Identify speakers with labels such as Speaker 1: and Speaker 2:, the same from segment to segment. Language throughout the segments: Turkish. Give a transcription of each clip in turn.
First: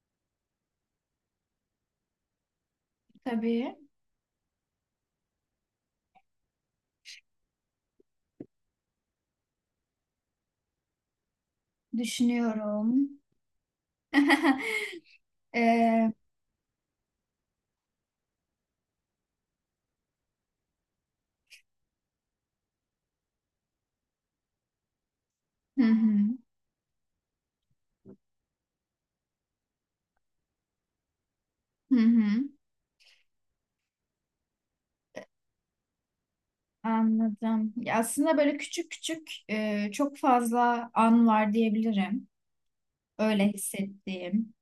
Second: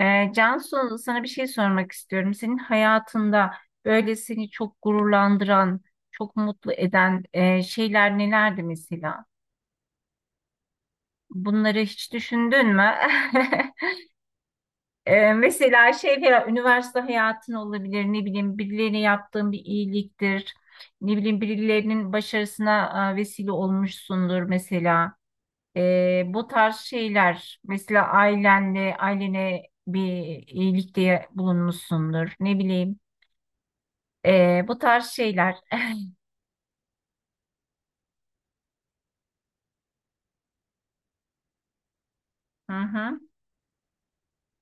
Speaker 1: Cansu, sana bir şey sormak istiyorum. Senin hayatında
Speaker 2: Tabii.
Speaker 1: böyle seni çok gururlandıran, çok mutlu eden şeyler nelerdi mesela? Bunları hiç düşündün mü?
Speaker 2: Düşünüyorum.
Speaker 1: Mesela
Speaker 2: Ee,
Speaker 1: şey falan, üniversite hayatın olabilir, ne bileyim birilerine yaptığın bir iyiliktir, ne bileyim birilerinin başarısına vesile olmuşsundur mesela.
Speaker 2: hı hı,
Speaker 1: Bu tarz şeyler, mesela ailene bir iyilikte
Speaker 2: hı hı.
Speaker 1: bulunmuşsundur, ne bileyim. Bu tarz şeyler.
Speaker 2: Anladım. Ya aslında böyle küçük küçük çok fazla an var diyebilirim.
Speaker 1: Hı hı,
Speaker 2: Öyle hissettiğim.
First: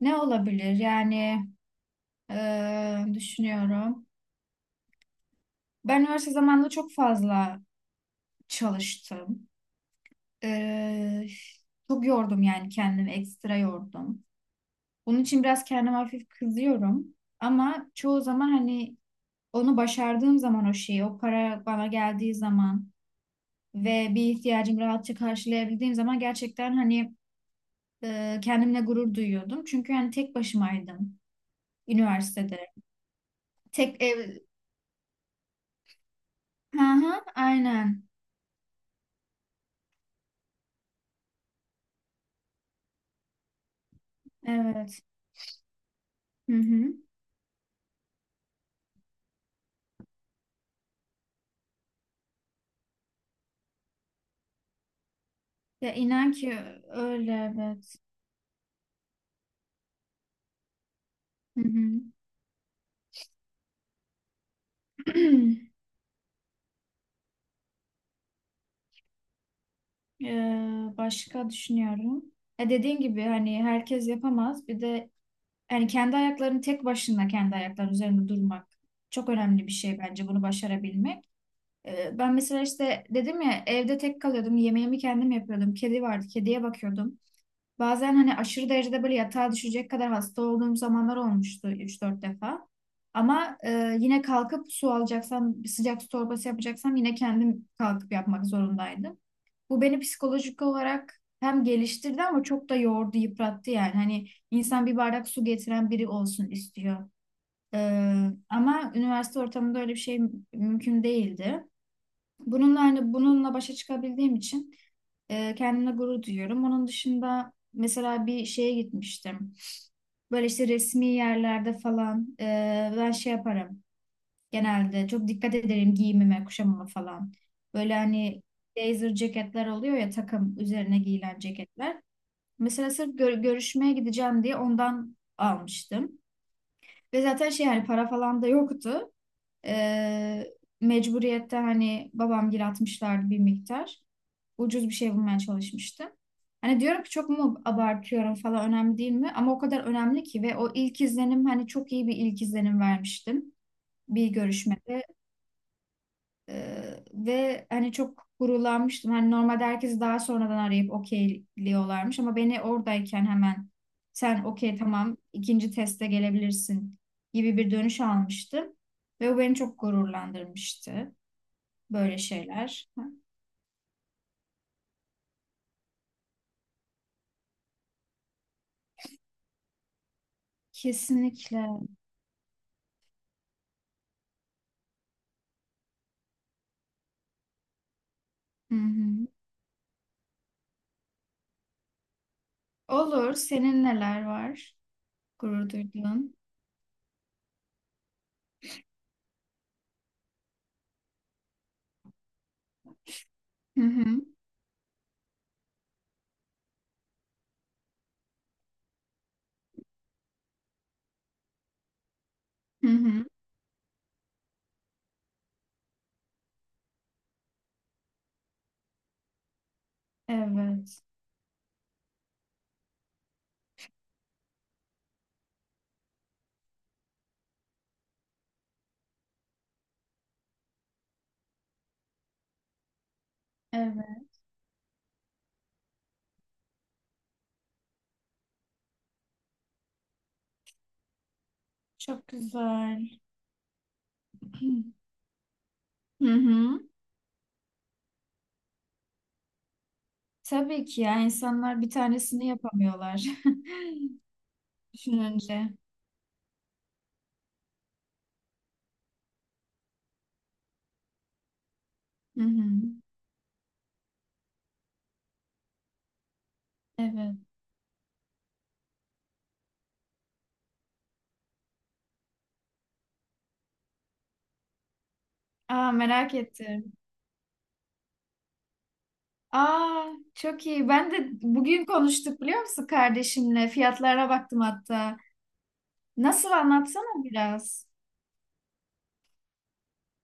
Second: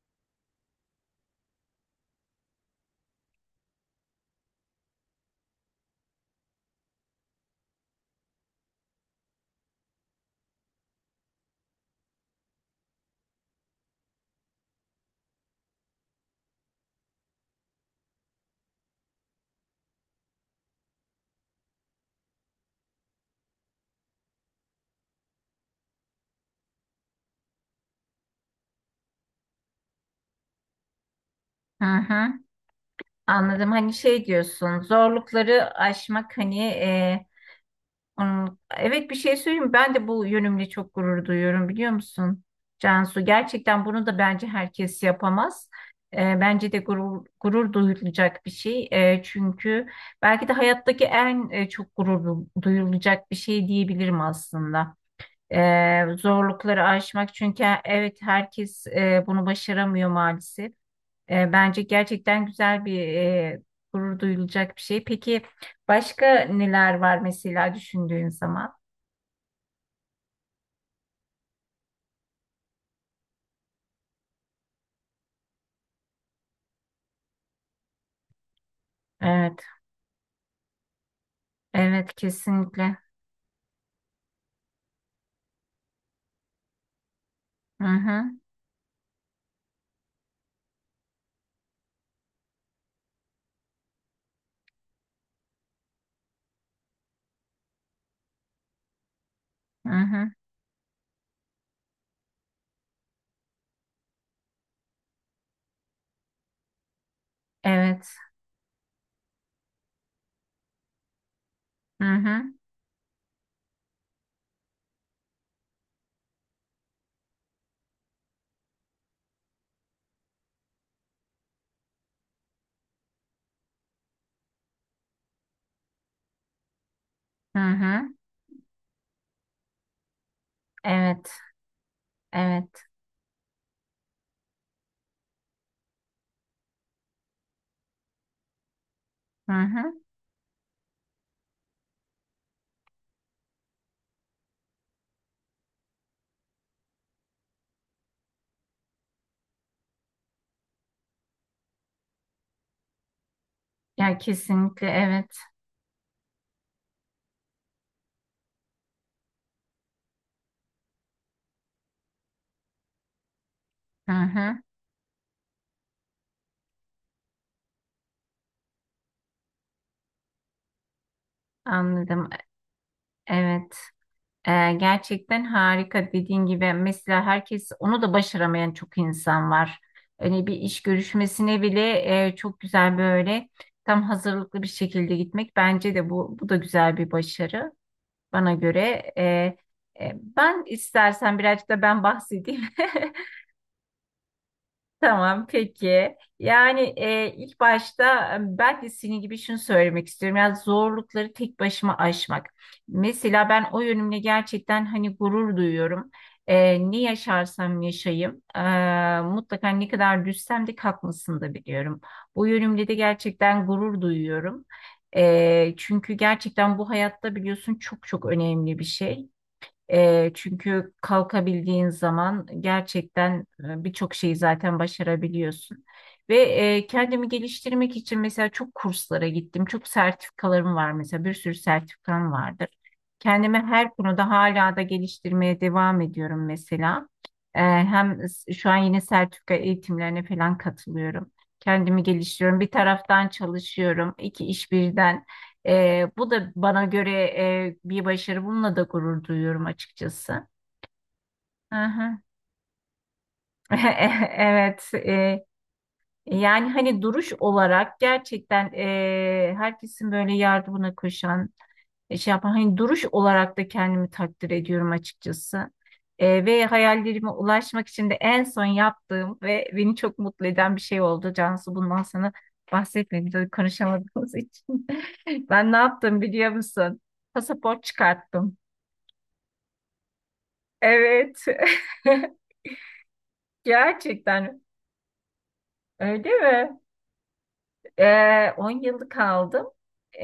Speaker 2: Ne olabilir? Yani düşünüyorum. Ben üniversite zamanında çok fazla çalıştım. E, Çok yordum yani kendimi. Ekstra yordum. Bunun için biraz kendime hafif kızıyorum. Ama çoğu zaman hani onu başardığım zaman o şeyi, o para bana geldiği zaman ve bir ihtiyacımı rahatça karşılayabildiğim zaman gerçekten hani kendimle gurur duyuyordum. Çünkü hani tek başımaydım
Speaker 1: hı hı.
Speaker 2: üniversitede.
Speaker 1: Anladım. Hani
Speaker 2: Tek
Speaker 1: şey
Speaker 2: ev...
Speaker 1: diyorsun, zorlukları aşmak hani
Speaker 2: Hı hı, aynen.
Speaker 1: evet bir şey söyleyeyim mi? Ben de bu yönümle çok gurur duyuyorum biliyor musun? Cansu gerçekten bunu da bence herkes
Speaker 2: Evet.
Speaker 1: yapamaz.
Speaker 2: Hı
Speaker 1: Bence de
Speaker 2: hı.
Speaker 1: gurur duyulacak bir şey. Çünkü belki de hayattaki en çok duyulacak bir şey diyebilirim aslında.
Speaker 2: Ya inan ki
Speaker 1: Zorlukları aşmak,
Speaker 2: öyle
Speaker 1: çünkü
Speaker 2: evet.
Speaker 1: evet herkes bunu başaramıyor maalesef.
Speaker 2: Hı
Speaker 1: Bence
Speaker 2: hı.
Speaker 1: gerçekten güzel bir, gurur duyulacak bir şey. Peki başka neler var mesela düşündüğün zaman?
Speaker 2: Başka düşünüyorum. E dediğin gibi hani herkes yapamaz. Bir de yani kendi ayaklarının üzerinde durmak çok
Speaker 1: Evet,
Speaker 2: önemli bir şey bence bunu başarabilmek.
Speaker 1: evet
Speaker 2: Ben mesela
Speaker 1: kesinlikle.
Speaker 2: işte dedim ya evde tek kalıyordum. Yemeğimi kendim yapıyordum. Kedi vardı. Kediye bakıyordum.
Speaker 1: Hı
Speaker 2: Bazen
Speaker 1: hı,
Speaker 2: hani aşırı derecede böyle yatağa düşecek kadar hasta olduğum zamanlar olmuştu üç dört defa. Ama yine kalkıp su alacaksam, bir sıcak su torbası yapacaksam yine kendim kalkıp yapmak zorundaydım. Bu
Speaker 1: hı
Speaker 2: beni
Speaker 1: hı,
Speaker 2: psikolojik olarak hem geliştirdi ama çok da yordu, yıprattı yani. Hani insan bir bardak su getiren biri olsun istiyor.
Speaker 1: evet,
Speaker 2: Ee, ama üniversite ortamında öyle bir şey mümkün değildi.
Speaker 1: hı hı,
Speaker 2: Bununla hani başa çıkabildiğim için kendimle gurur duyuyorum. Onun dışında mesela bir şeye gitmiştim. Böyle işte resmi yerlerde falan ben şey yaparım. Genelde çok dikkat ederim giyimime, kuşamama falan.
Speaker 1: hı
Speaker 2: Böyle
Speaker 1: hı,
Speaker 2: hani blazer ceketler oluyor ya takım üzerine
Speaker 1: evet,
Speaker 2: giyilen ceketler.
Speaker 1: evet,
Speaker 2: Mesela sırf görüşmeye gideceğim diye ondan almıştım. Ve zaten şey hani para falan da yoktu.
Speaker 1: hı hı.
Speaker 2: Ee, mecburiyette hani babam gir atmışlardı bir miktar. Ucuz bir şey bulmaya çalışmıştım. Hani diyorum ki çok mu abartıyorum falan önemli değil mi? Ama o kadar önemli ki ve o ilk izlenim hani çok iyi bir ilk izlenim vermiştim
Speaker 1: Ya
Speaker 2: bir
Speaker 1: kesinlikle
Speaker 2: görüşmede.
Speaker 1: evet,
Speaker 2: Ve hani çok gurulanmıştım. Hani normalde herkesi daha sonradan arayıp okeyliyorlarmış ama beni oradayken hemen
Speaker 1: hı
Speaker 2: sen
Speaker 1: hı,
Speaker 2: okey tamam ikinci teste gelebilirsin gibi bir dönüş almıştım. Ve o beni çok gururlandırmıştı. Böyle
Speaker 1: anladım,
Speaker 2: şeyler.
Speaker 1: evet. Gerçekten harika, dediğin gibi mesela herkes onu da başaramayan çok insan var. Hani bir iş görüşmesine
Speaker 2: Kesinlikle.
Speaker 1: bile çok güzel böyle tam hazırlıklı bir şekilde gitmek bence de bu da güzel bir başarı bana
Speaker 2: Hı
Speaker 1: göre.
Speaker 2: hı.
Speaker 1: Ben istersen birazcık da ben bahsedeyim.
Speaker 2: Olur. Senin neler var?
Speaker 1: Tamam
Speaker 2: Gurur
Speaker 1: peki.
Speaker 2: duyduğun.
Speaker 1: Yani ilk başta ben de senin gibi şunu söylemek istiyorum. Yani zorlukları tek başıma aşmak. Mesela ben o
Speaker 2: Hı
Speaker 1: yönümle
Speaker 2: hı.
Speaker 1: gerçekten hani gurur duyuyorum. Ne yaşarsam yaşayayım, mutlaka ne kadar düşsem de kalkmasını da biliyorum. Bu
Speaker 2: Hı
Speaker 1: yönümle de
Speaker 2: hı.
Speaker 1: gerçekten gurur duyuyorum. Çünkü gerçekten bu hayatta biliyorsun çok çok önemli bir şey. Çünkü
Speaker 2: Evet.
Speaker 1: kalkabildiğin zaman gerçekten birçok şeyi zaten başarabiliyorsun. Ve kendimi geliştirmek için mesela çok kurslara gittim. Çok sertifikalarım var, mesela bir sürü sertifikam vardır. Kendimi her konuda
Speaker 2: Evet.
Speaker 1: hala da geliştirmeye devam ediyorum mesela. Şu an yine sertifika eğitimlerine falan katılıyorum. Kendimi
Speaker 2: Çok
Speaker 1: geliştiriyorum. Bir
Speaker 2: güzel.
Speaker 1: taraftan çalışıyorum, iki iş birden.
Speaker 2: Hı
Speaker 1: Bu da
Speaker 2: hı.
Speaker 1: bana göre bir başarı. Bununla da gurur duyuyorum açıkçası.
Speaker 2: Tabii ki ya insanlar
Speaker 1: Hı
Speaker 2: bir
Speaker 1: hı.
Speaker 2: tanesini yapamıyorlar
Speaker 1: Evet.
Speaker 2: düşününce.
Speaker 1: Yani hani duruş olarak gerçekten herkesin böyle yardımına koşan, şey
Speaker 2: Hı
Speaker 1: yapan,
Speaker 2: hı.
Speaker 1: hani duruş olarak da kendimi takdir ediyorum açıkçası. Ve hayallerime
Speaker 2: Evet.
Speaker 1: ulaşmak için de en son yaptığım ve beni çok mutlu eden bir şey oldu. Cansu, bundan sana bahsetmedim tabii konuşamadığımız için. Ben ne
Speaker 2: Aa
Speaker 1: yaptım
Speaker 2: merak
Speaker 1: biliyor
Speaker 2: ettim.
Speaker 1: musun? Pasaport çıkarttım.
Speaker 2: Aa çok iyi. Ben de
Speaker 1: Evet.
Speaker 2: bugün konuştuk biliyor musun kardeşimle? Fiyatlara
Speaker 1: Gerçekten
Speaker 2: baktım hatta.
Speaker 1: öyle
Speaker 2: Nasıl
Speaker 1: mi?
Speaker 2: anlatsana biraz.
Speaker 1: 10 yıllık kaldım.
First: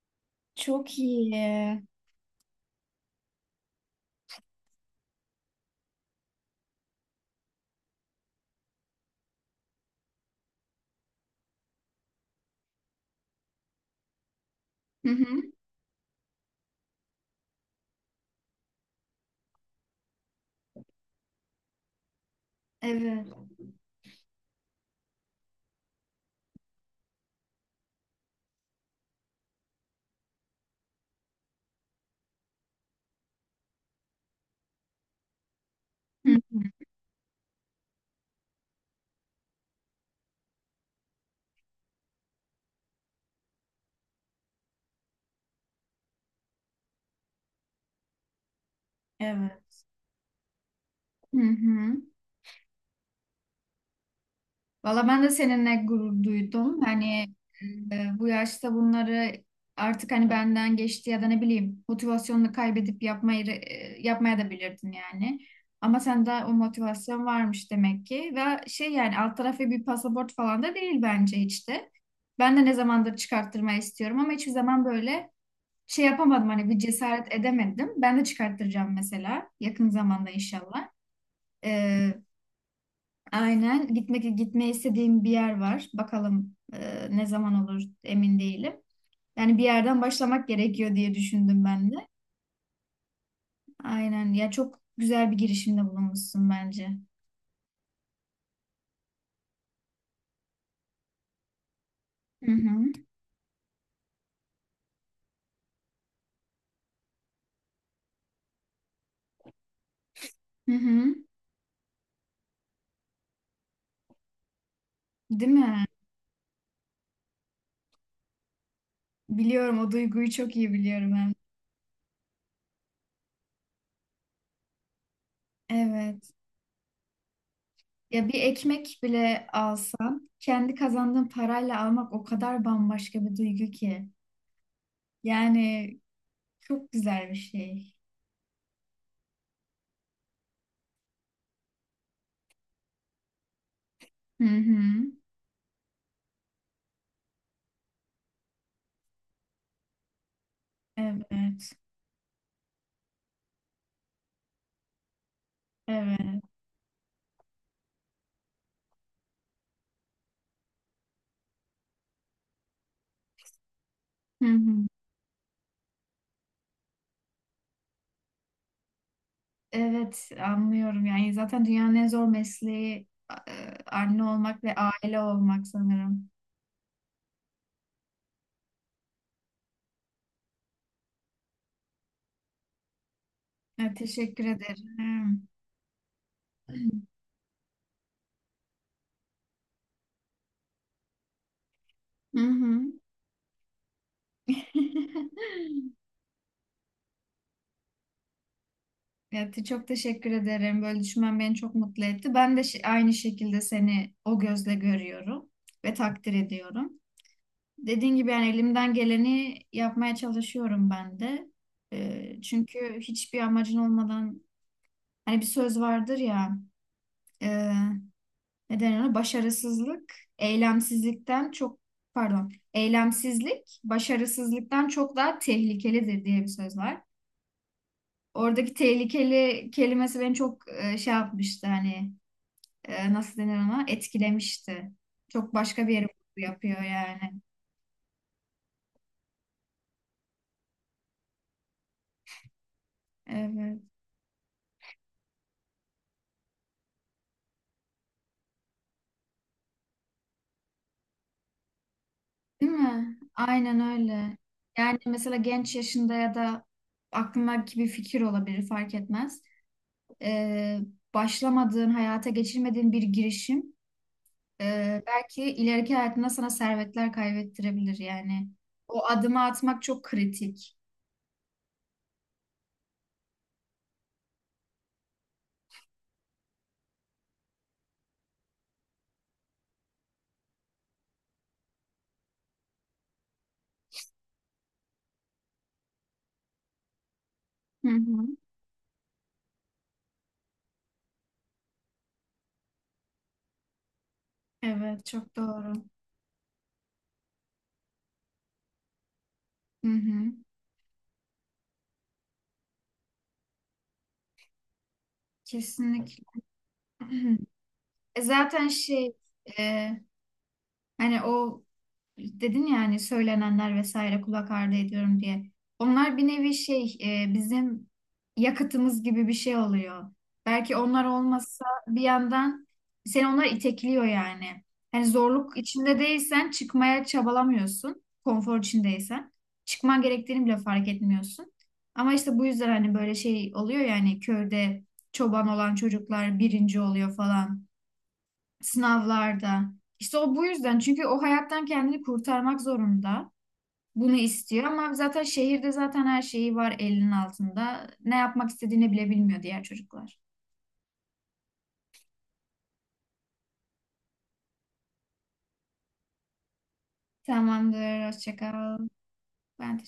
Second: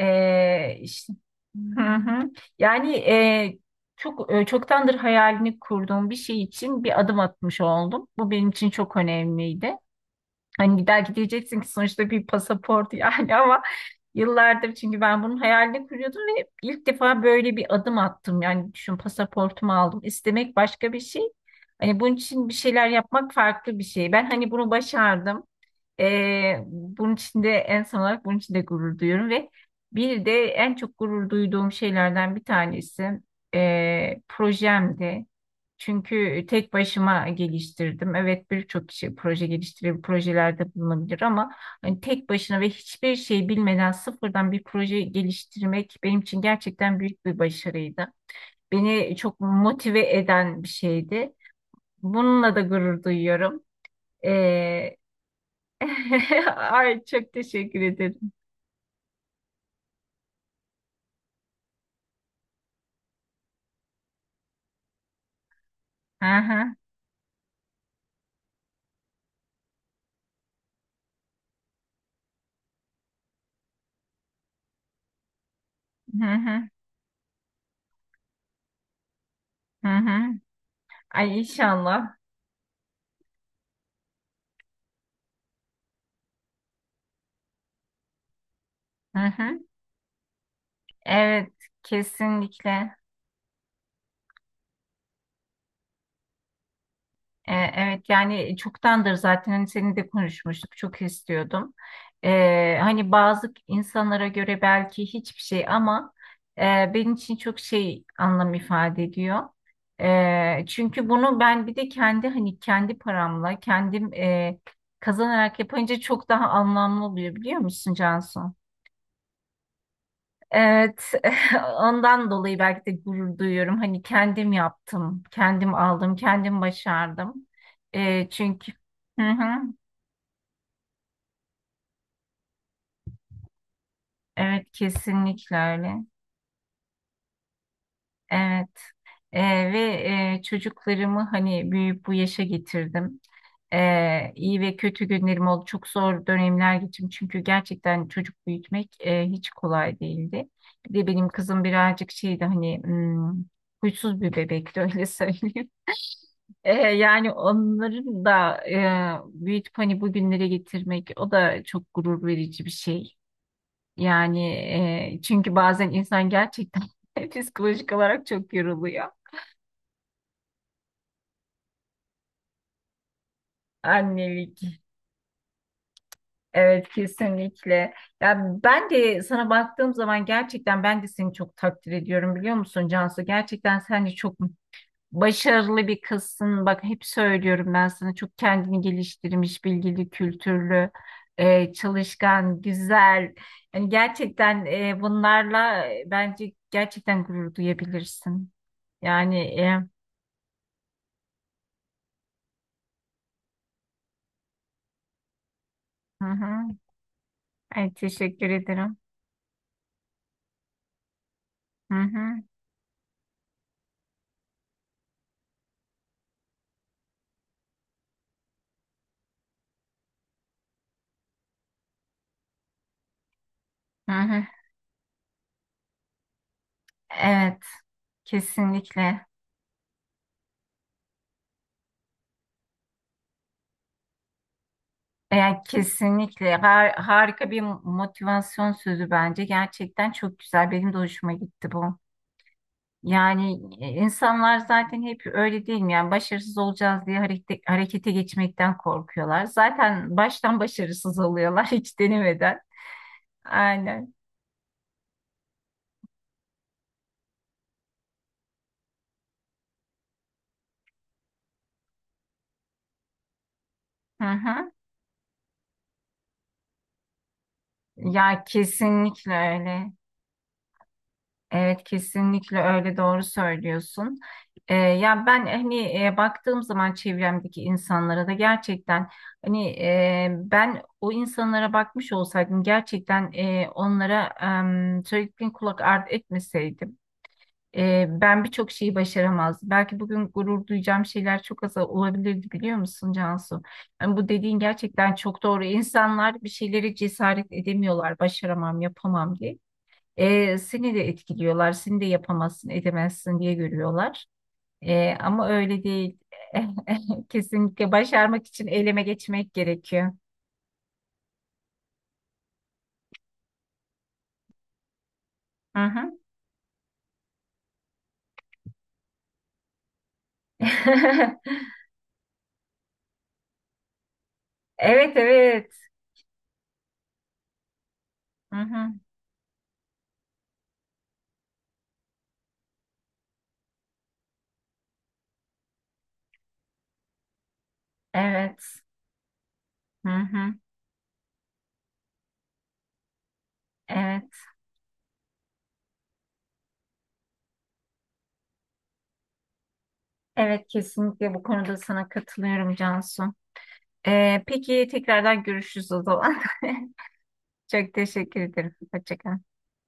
Speaker 1: Ee,
Speaker 2: Çok
Speaker 1: işte-
Speaker 2: iyi.
Speaker 1: Hı hı. Yani çoktandır hayalini kurduğum bir şey için bir adım atmış oldum. Bu benim için çok önemliydi. Hani belki diyeceksin ki sonuçta bir pasaport yani, ama yıllardır çünkü
Speaker 2: Hı
Speaker 1: ben bunun
Speaker 2: hı.
Speaker 1: hayalini kuruyordum ve ilk defa böyle bir adım attım. Yani düşün, pasaportumu aldım. İstemek başka bir şey. Hani bunun için bir şeyler
Speaker 2: Evet.
Speaker 1: yapmak farklı bir şey. Ben hani bunu başardım. Bunun için de en son olarak bunun için de gurur duyuyorum ve bir de en çok gurur duyduğum şeylerden bir tanesi projemdi.
Speaker 2: Hı
Speaker 1: Çünkü
Speaker 2: hı.
Speaker 1: tek başıma geliştirdim. Evet, birçok kişi proje geliştirebilir, projelerde bulunabilir, ama hani tek başına ve hiçbir şey bilmeden sıfırdan bir proje geliştirmek benim için gerçekten büyük bir başarıydı. Beni çok
Speaker 2: Evet.
Speaker 1: motive eden bir şeydi.
Speaker 2: Hı hı.
Speaker 1: Bununla da gurur duyuyorum.
Speaker 2: Valla ben de seninle gurur duydum.
Speaker 1: Ay, çok
Speaker 2: Hani
Speaker 1: teşekkür
Speaker 2: e, bu
Speaker 1: ederim.
Speaker 2: yaşta bunları artık hani benden geçti ya da ne bileyim motivasyonunu kaybedip yapmaya da bilirdin yani. Ama
Speaker 1: Hı
Speaker 2: sende o
Speaker 1: hı,
Speaker 2: motivasyon varmış demek ki. Ve şey yani alt tarafı bir pasaport falan da değil bence hiç de. Ben de ne zamandır çıkarttırmayı istiyorum ama hiçbir zaman böyle şey
Speaker 1: hı
Speaker 2: yapamadım
Speaker 1: hı,
Speaker 2: hani bir cesaret edemedim. Ben de çıkarttıracağım mesela
Speaker 1: hı
Speaker 2: yakın
Speaker 1: hı.
Speaker 2: zamanda inşallah.
Speaker 1: Ay
Speaker 2: E,
Speaker 1: inşallah.
Speaker 2: Aynen. Gitmeyi istediğim bir yer var. Bakalım ne zaman olur emin değilim.
Speaker 1: Hı
Speaker 2: Yani
Speaker 1: hı.
Speaker 2: bir yerden başlamak gerekiyor diye
Speaker 1: Evet,
Speaker 2: düşündüm ben de.
Speaker 1: kesinlikle.
Speaker 2: Aynen. Ya çok güzel bir girişimde bulunmuşsun bence.
Speaker 1: Evet yani çoktandır zaten hani seninle de konuşmuştuk, çok istiyordum.
Speaker 2: Hı hı.
Speaker 1: Hani bazı insanlara göre belki hiçbir şey, ama e, benim için çok şey anlam ifade ediyor.
Speaker 2: Hı
Speaker 1: Çünkü
Speaker 2: hı.
Speaker 1: bunu ben bir de kendi hani kendi paramla kendim,
Speaker 2: Değil
Speaker 1: kazanarak
Speaker 2: mi?
Speaker 1: yapınca çok daha anlamlı oluyor biliyor musun Cansu?
Speaker 2: Biliyorum o duyguyu çok iyi
Speaker 1: Evet,
Speaker 2: biliyorum hem.
Speaker 1: ondan dolayı belki de gurur duyuyorum. Hani kendim yaptım, kendim aldım,
Speaker 2: Evet.
Speaker 1: kendim başardım.
Speaker 2: Ya bir
Speaker 1: Çünkü
Speaker 2: ekmek
Speaker 1: hı
Speaker 2: bile
Speaker 1: hı,
Speaker 2: alsam kendi kazandığım parayla almak o kadar bambaşka bir duygu ki.
Speaker 1: evet kesinlikle öyle.
Speaker 2: Yani çok güzel bir şey.
Speaker 1: Evet. Ee, ve çocuklarımı hani büyüyüp bu yaşa getirdim.
Speaker 2: Hı
Speaker 1: İyi ve
Speaker 2: hı.
Speaker 1: kötü günlerim oldu. Çok zor dönemler geçirdim. Çünkü gerçekten çocuk büyütmek hiç kolay değildi. Bir de benim kızım
Speaker 2: Evet.
Speaker 1: birazcık şeydi, hani huysuz bir bebekti, öyle söyleyeyim.
Speaker 2: Evet.
Speaker 1: Yani onların da büyütüp hani bugünlere getirmek, o da çok gurur verici bir şey.
Speaker 2: Hı
Speaker 1: Yani
Speaker 2: hı.
Speaker 1: e, çünkü bazen insan gerçekten psikolojik olarak çok yoruluyor.
Speaker 2: Evet anlıyorum yani zaten dünyanın en zor mesleği anne olmak ve
Speaker 1: Annelik.
Speaker 2: aile olmak sanırım.
Speaker 1: Evet kesinlikle. Ya ben de sana baktığım zaman gerçekten ben de seni çok takdir ediyorum biliyor musun Cansu? Gerçekten
Speaker 2: Evet,
Speaker 1: sen de çok
Speaker 2: teşekkür ederim.
Speaker 1: başarılı bir kızsın. Bak hep söylüyorum ben sana, çok kendini geliştirmiş, bilgili, kültürlü,
Speaker 2: Hı
Speaker 1: çalışkan,
Speaker 2: hı.
Speaker 1: güzel. Yani gerçekten bunlarla bence gerçekten gurur duyabilirsin. Yani
Speaker 2: Evet,
Speaker 1: e,
Speaker 2: çok teşekkür ederim. Böyle düşünmen beni çok mutlu etti. Ben de aynı şekilde seni o gözle görüyorum ve
Speaker 1: hı
Speaker 2: takdir
Speaker 1: hı.
Speaker 2: ediyorum.
Speaker 1: Ay,
Speaker 2: Dediğin gibi yani
Speaker 1: teşekkür
Speaker 2: elimden
Speaker 1: ederim.
Speaker 2: geleni yapmaya çalışıyorum ben de.
Speaker 1: Hı
Speaker 2: E,
Speaker 1: hı,
Speaker 2: çünkü hiçbir amacın olmadan hani bir söz vardır ya. e, ne denir ona? Başarısızlık, eylemsizlikten çok pardon, eylemsizlik
Speaker 1: hı hı.
Speaker 2: başarısızlıktan çok daha tehlikelidir diye bir söz var.
Speaker 1: Evet,
Speaker 2: Oradaki
Speaker 1: kesinlikle.
Speaker 2: tehlikeli kelimesi beni çok şey yapmıştı hani nasıl denir ona? Etkilemişti. Çok
Speaker 1: Yani
Speaker 2: başka bir yere vurgu
Speaker 1: kesinlikle
Speaker 2: yapıyor yani.
Speaker 1: harika bir motivasyon sözü bence. Gerçekten çok güzel. Benim de hoşuma gitti bu.
Speaker 2: Evet.
Speaker 1: İnsanlar zaten hep öyle değil mi? Yani başarısız olacağız diye harekete geçmekten korkuyorlar. Zaten baştan başarısız oluyorlar hiç denemeden.
Speaker 2: Değil mi? Aynen
Speaker 1: Aynen.
Speaker 2: öyle. Yani mesela genç yaşında ya da aklındaki bir fikir olabilir fark etmez. Ee, başlamadığın, hayata geçirmediğin bir girişim.
Speaker 1: Hı hı.
Speaker 2: Belki ileriki hayatında sana servetler kaybettirebilir
Speaker 1: Ya
Speaker 2: yani. O
Speaker 1: kesinlikle
Speaker 2: adımı atmak
Speaker 1: öyle.
Speaker 2: çok kritik.
Speaker 1: Evet kesinlikle öyle, doğru söylüyorsun. Ya ben hani baktığım zaman çevremdeki insanlara da gerçekten hani ben o insanlara bakmış olsaydım, gerçekten onlara söylediklerine kulak ardı etmeseydim,
Speaker 2: Hı hı.
Speaker 1: ben birçok şeyi başaramazdım. Belki bugün gurur duyacağım şeyler çok az olabilirdi biliyor musun Cansu? Yani bu dediğin
Speaker 2: Evet,
Speaker 1: gerçekten
Speaker 2: çok
Speaker 1: çok doğru.
Speaker 2: doğru.
Speaker 1: İnsanlar bir şeyleri cesaret edemiyorlar, başaramam, yapamam diye.
Speaker 2: Hı hı.
Speaker 1: Seni de etkiliyorlar, seni de yapamazsın, edemezsin diye görüyorlar. Ama öyle değil.
Speaker 2: Kesinlikle.
Speaker 1: Kesinlikle
Speaker 2: E
Speaker 1: başarmak için
Speaker 2: zaten
Speaker 1: eyleme
Speaker 2: şey,
Speaker 1: geçmek
Speaker 2: e,
Speaker 1: gerekiyor.
Speaker 2: hani o dedin ya hani söylenenler vesaire kulak ardı ediyorum diye.
Speaker 1: Hı
Speaker 2: Onlar
Speaker 1: hı.
Speaker 2: bir nevi bizim yakıtımız gibi bir şey oluyor. Belki onlar olmasa bir yandan seni onlar itekliyor yani. Hani
Speaker 1: Evet,
Speaker 2: zorluk
Speaker 1: evet.
Speaker 2: içinde değilsen çıkmaya çabalamıyorsun.
Speaker 1: Hı
Speaker 2: Konfor
Speaker 1: hı.
Speaker 2: içindeysen. Çıkman gerektiğini bile fark etmiyorsun. Ama işte bu yüzden hani böyle şey oluyor yani köyde çoban olan çocuklar birinci oluyor falan
Speaker 1: Evet.
Speaker 2: sınavlarda.
Speaker 1: Hı
Speaker 2: İşte o bu
Speaker 1: hı.
Speaker 2: yüzden çünkü o hayattan kendini kurtarmak zorunda. Bunu
Speaker 1: Evet.
Speaker 2: istiyor ama zaten şehirde zaten her şeyi var elinin altında. Ne yapmak istediğini bile bilmiyor diğer çocuklar.
Speaker 1: Evet, kesinlikle bu konuda sana katılıyorum Cansu. Peki tekrardan görüşürüz o zaman. Çok
Speaker 2: Tamamdır. Hoşça
Speaker 1: teşekkür ederim.
Speaker 2: kal.
Speaker 1: Hoşça kal.
Speaker 2: Ben teşekkür